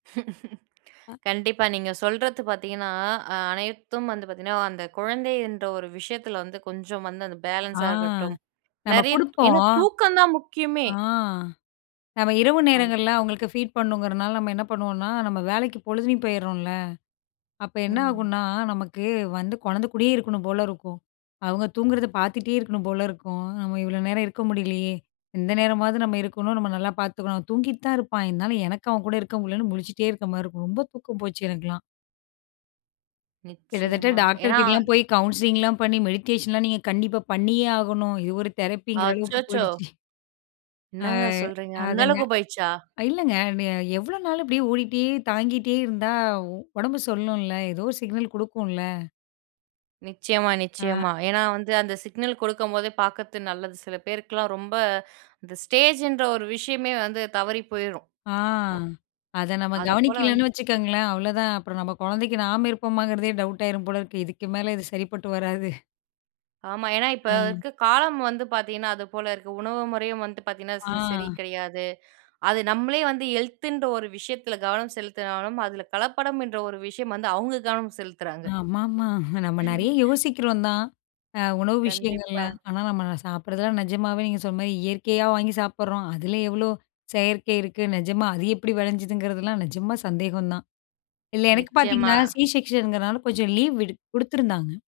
ஆ. கண்டிப்பா நீங்க சொல்றது பாத்தீங்கன்னா, அனைத்தும் வந்து பாத்தீங்கன்னா, அந்த குழந்தை என்ற ஒரு விஷயத்தில வந்து, கொஞ்சம் வந்து அந்த ஆ பேலன்ஸா இருக்கட்டும். நம்ம நெறைய ஏன்னா குடுப்போம். தூக்கந்தான் முக்கியமே. ஆ நம்ம இரவு அது. நேரங்கள்ல அவுங்களுக்கு ஃபீட் பண்ணணுங்கிறனால நம்ம என்ன பண்ணுவோன்னா நம்ம வேலைக்கு பொழுதுலயும் போயிர்றோம்ல! அப்ப ம். என்னாகுன்னா நமக்கு, வந்து கொழந்தக் கூடயே இருக்கணும் போல இருக்கும். அவுங்க தூங்குறத பாத்துட்டே இருக்கணும் போல இருக்கும். நம்ம இவ்வளோ நேரம் இருக்க முடிலையே, இந்த நேரமாவது நம்ம இருக்கணும். நம்ம நல்லா பாத்துக்கணும். தூங்கிட்டு தான் இருப்பான். இருந்தாலும் எனக்கு அவன் கூட இருக்க முடிலன்னு முழிச்சிட்டே இருக்க மாரி இருக்கும். ரொம்ப தூக்கம் போச்சு எனக்கெல்லாம். கிட்டத்தட்ட நிச்சயமா. டாக்டர் ஏன்னா கிட்டலாம் போய், கவுன்சிலிங்லாம் பண்ணி மெடிடேஷன் லாம் நீங்க கண்டிப்பா பண்ணியே ஆகணும். இது ஒரு தெரப்பிங்கிற அளவுக்கு அச்சச்சோ! போயிடுச்சு. ஆ என்னங்க சொல்றீங்க! அந்த அது என்ன, அளவுக்கு போயிடுச்சா? இல்லைங்க. நீ எவ்வளோ நாளு அப்டியே ஓடிகிட்டே, தாங்கிட்டே இருந்தா ஒ ஒடம்பு சொல்லும்ல? ஏதோ சிக்னல் குடுக்கும்ல! நிச்சயமா, ஆ. நிச்சயமா. ஏன்னா வந்து அந்த சிக்னல் கொடுக்கும்போதே பார்க்குறது நல்லது. சில பேருக்குலாம் ரொம்ப இந்த ஸ்டேஜ்ன்ற ஒரு விஷயமே வந்து தவறி போயிரும். ஆ, ஒ அத நம்ம அது போல வந் கவனிக்கலன்னு வச்சுக்கங்களேன், அவ்வளோதான். அப்புறம் நம்ம கொழந்தைக்கு நாம இருப்போமாங்கிறதே டவுட் ஆயிரும் போல இருக்கு. இதுக்கு மேலே இது சரிப்பட்டு வராது. ஆமா. ஏன்னா இப்ப ம். இருக்க காலம் வந்து பாத்தீங்கன்னா, அது போல இருக்கு. உணவு முறையும் வந்து பாத்தீங்கன்னா ஆ. ச சரி கிடையாது. அது நம்மளே வந்து ஹெல்த்துன்ற ஒரு விஷயத்தில கவனம் செலுத்தினாலும், அதில கலப்படம்ன்ற ஒரு விஷயம் வந்து அவுங்க கவனம் செலுத்துறாங்க. ஆமாமா. நம்ம நெறைய யோசிக்கிறோம் தான். அ உணவு விஷயங்கள்ல. கண்டிப்பா. ஆனா நம்மலாம் சாப்பிடுறதெல்லாம் நெஜமாவே நீங்க சொன்ன மாரி இயற்கையா வாங்கி சாப்பிடுறோம்! அதில எவ்ளோ செயற்கை இருக்கு, நெஜமா அது எப்படி வெளைஞ்சுதுங்கிறதுலாம், நெஜமா சந்தேகம் தான். இல்ல எனக்கு நிச்சயமா. பாத்தீங்கன்னா, சி செக்க்ஷன் னால கொஞ்சம் லீவ் விடு குடுத்துருந்தாங்க.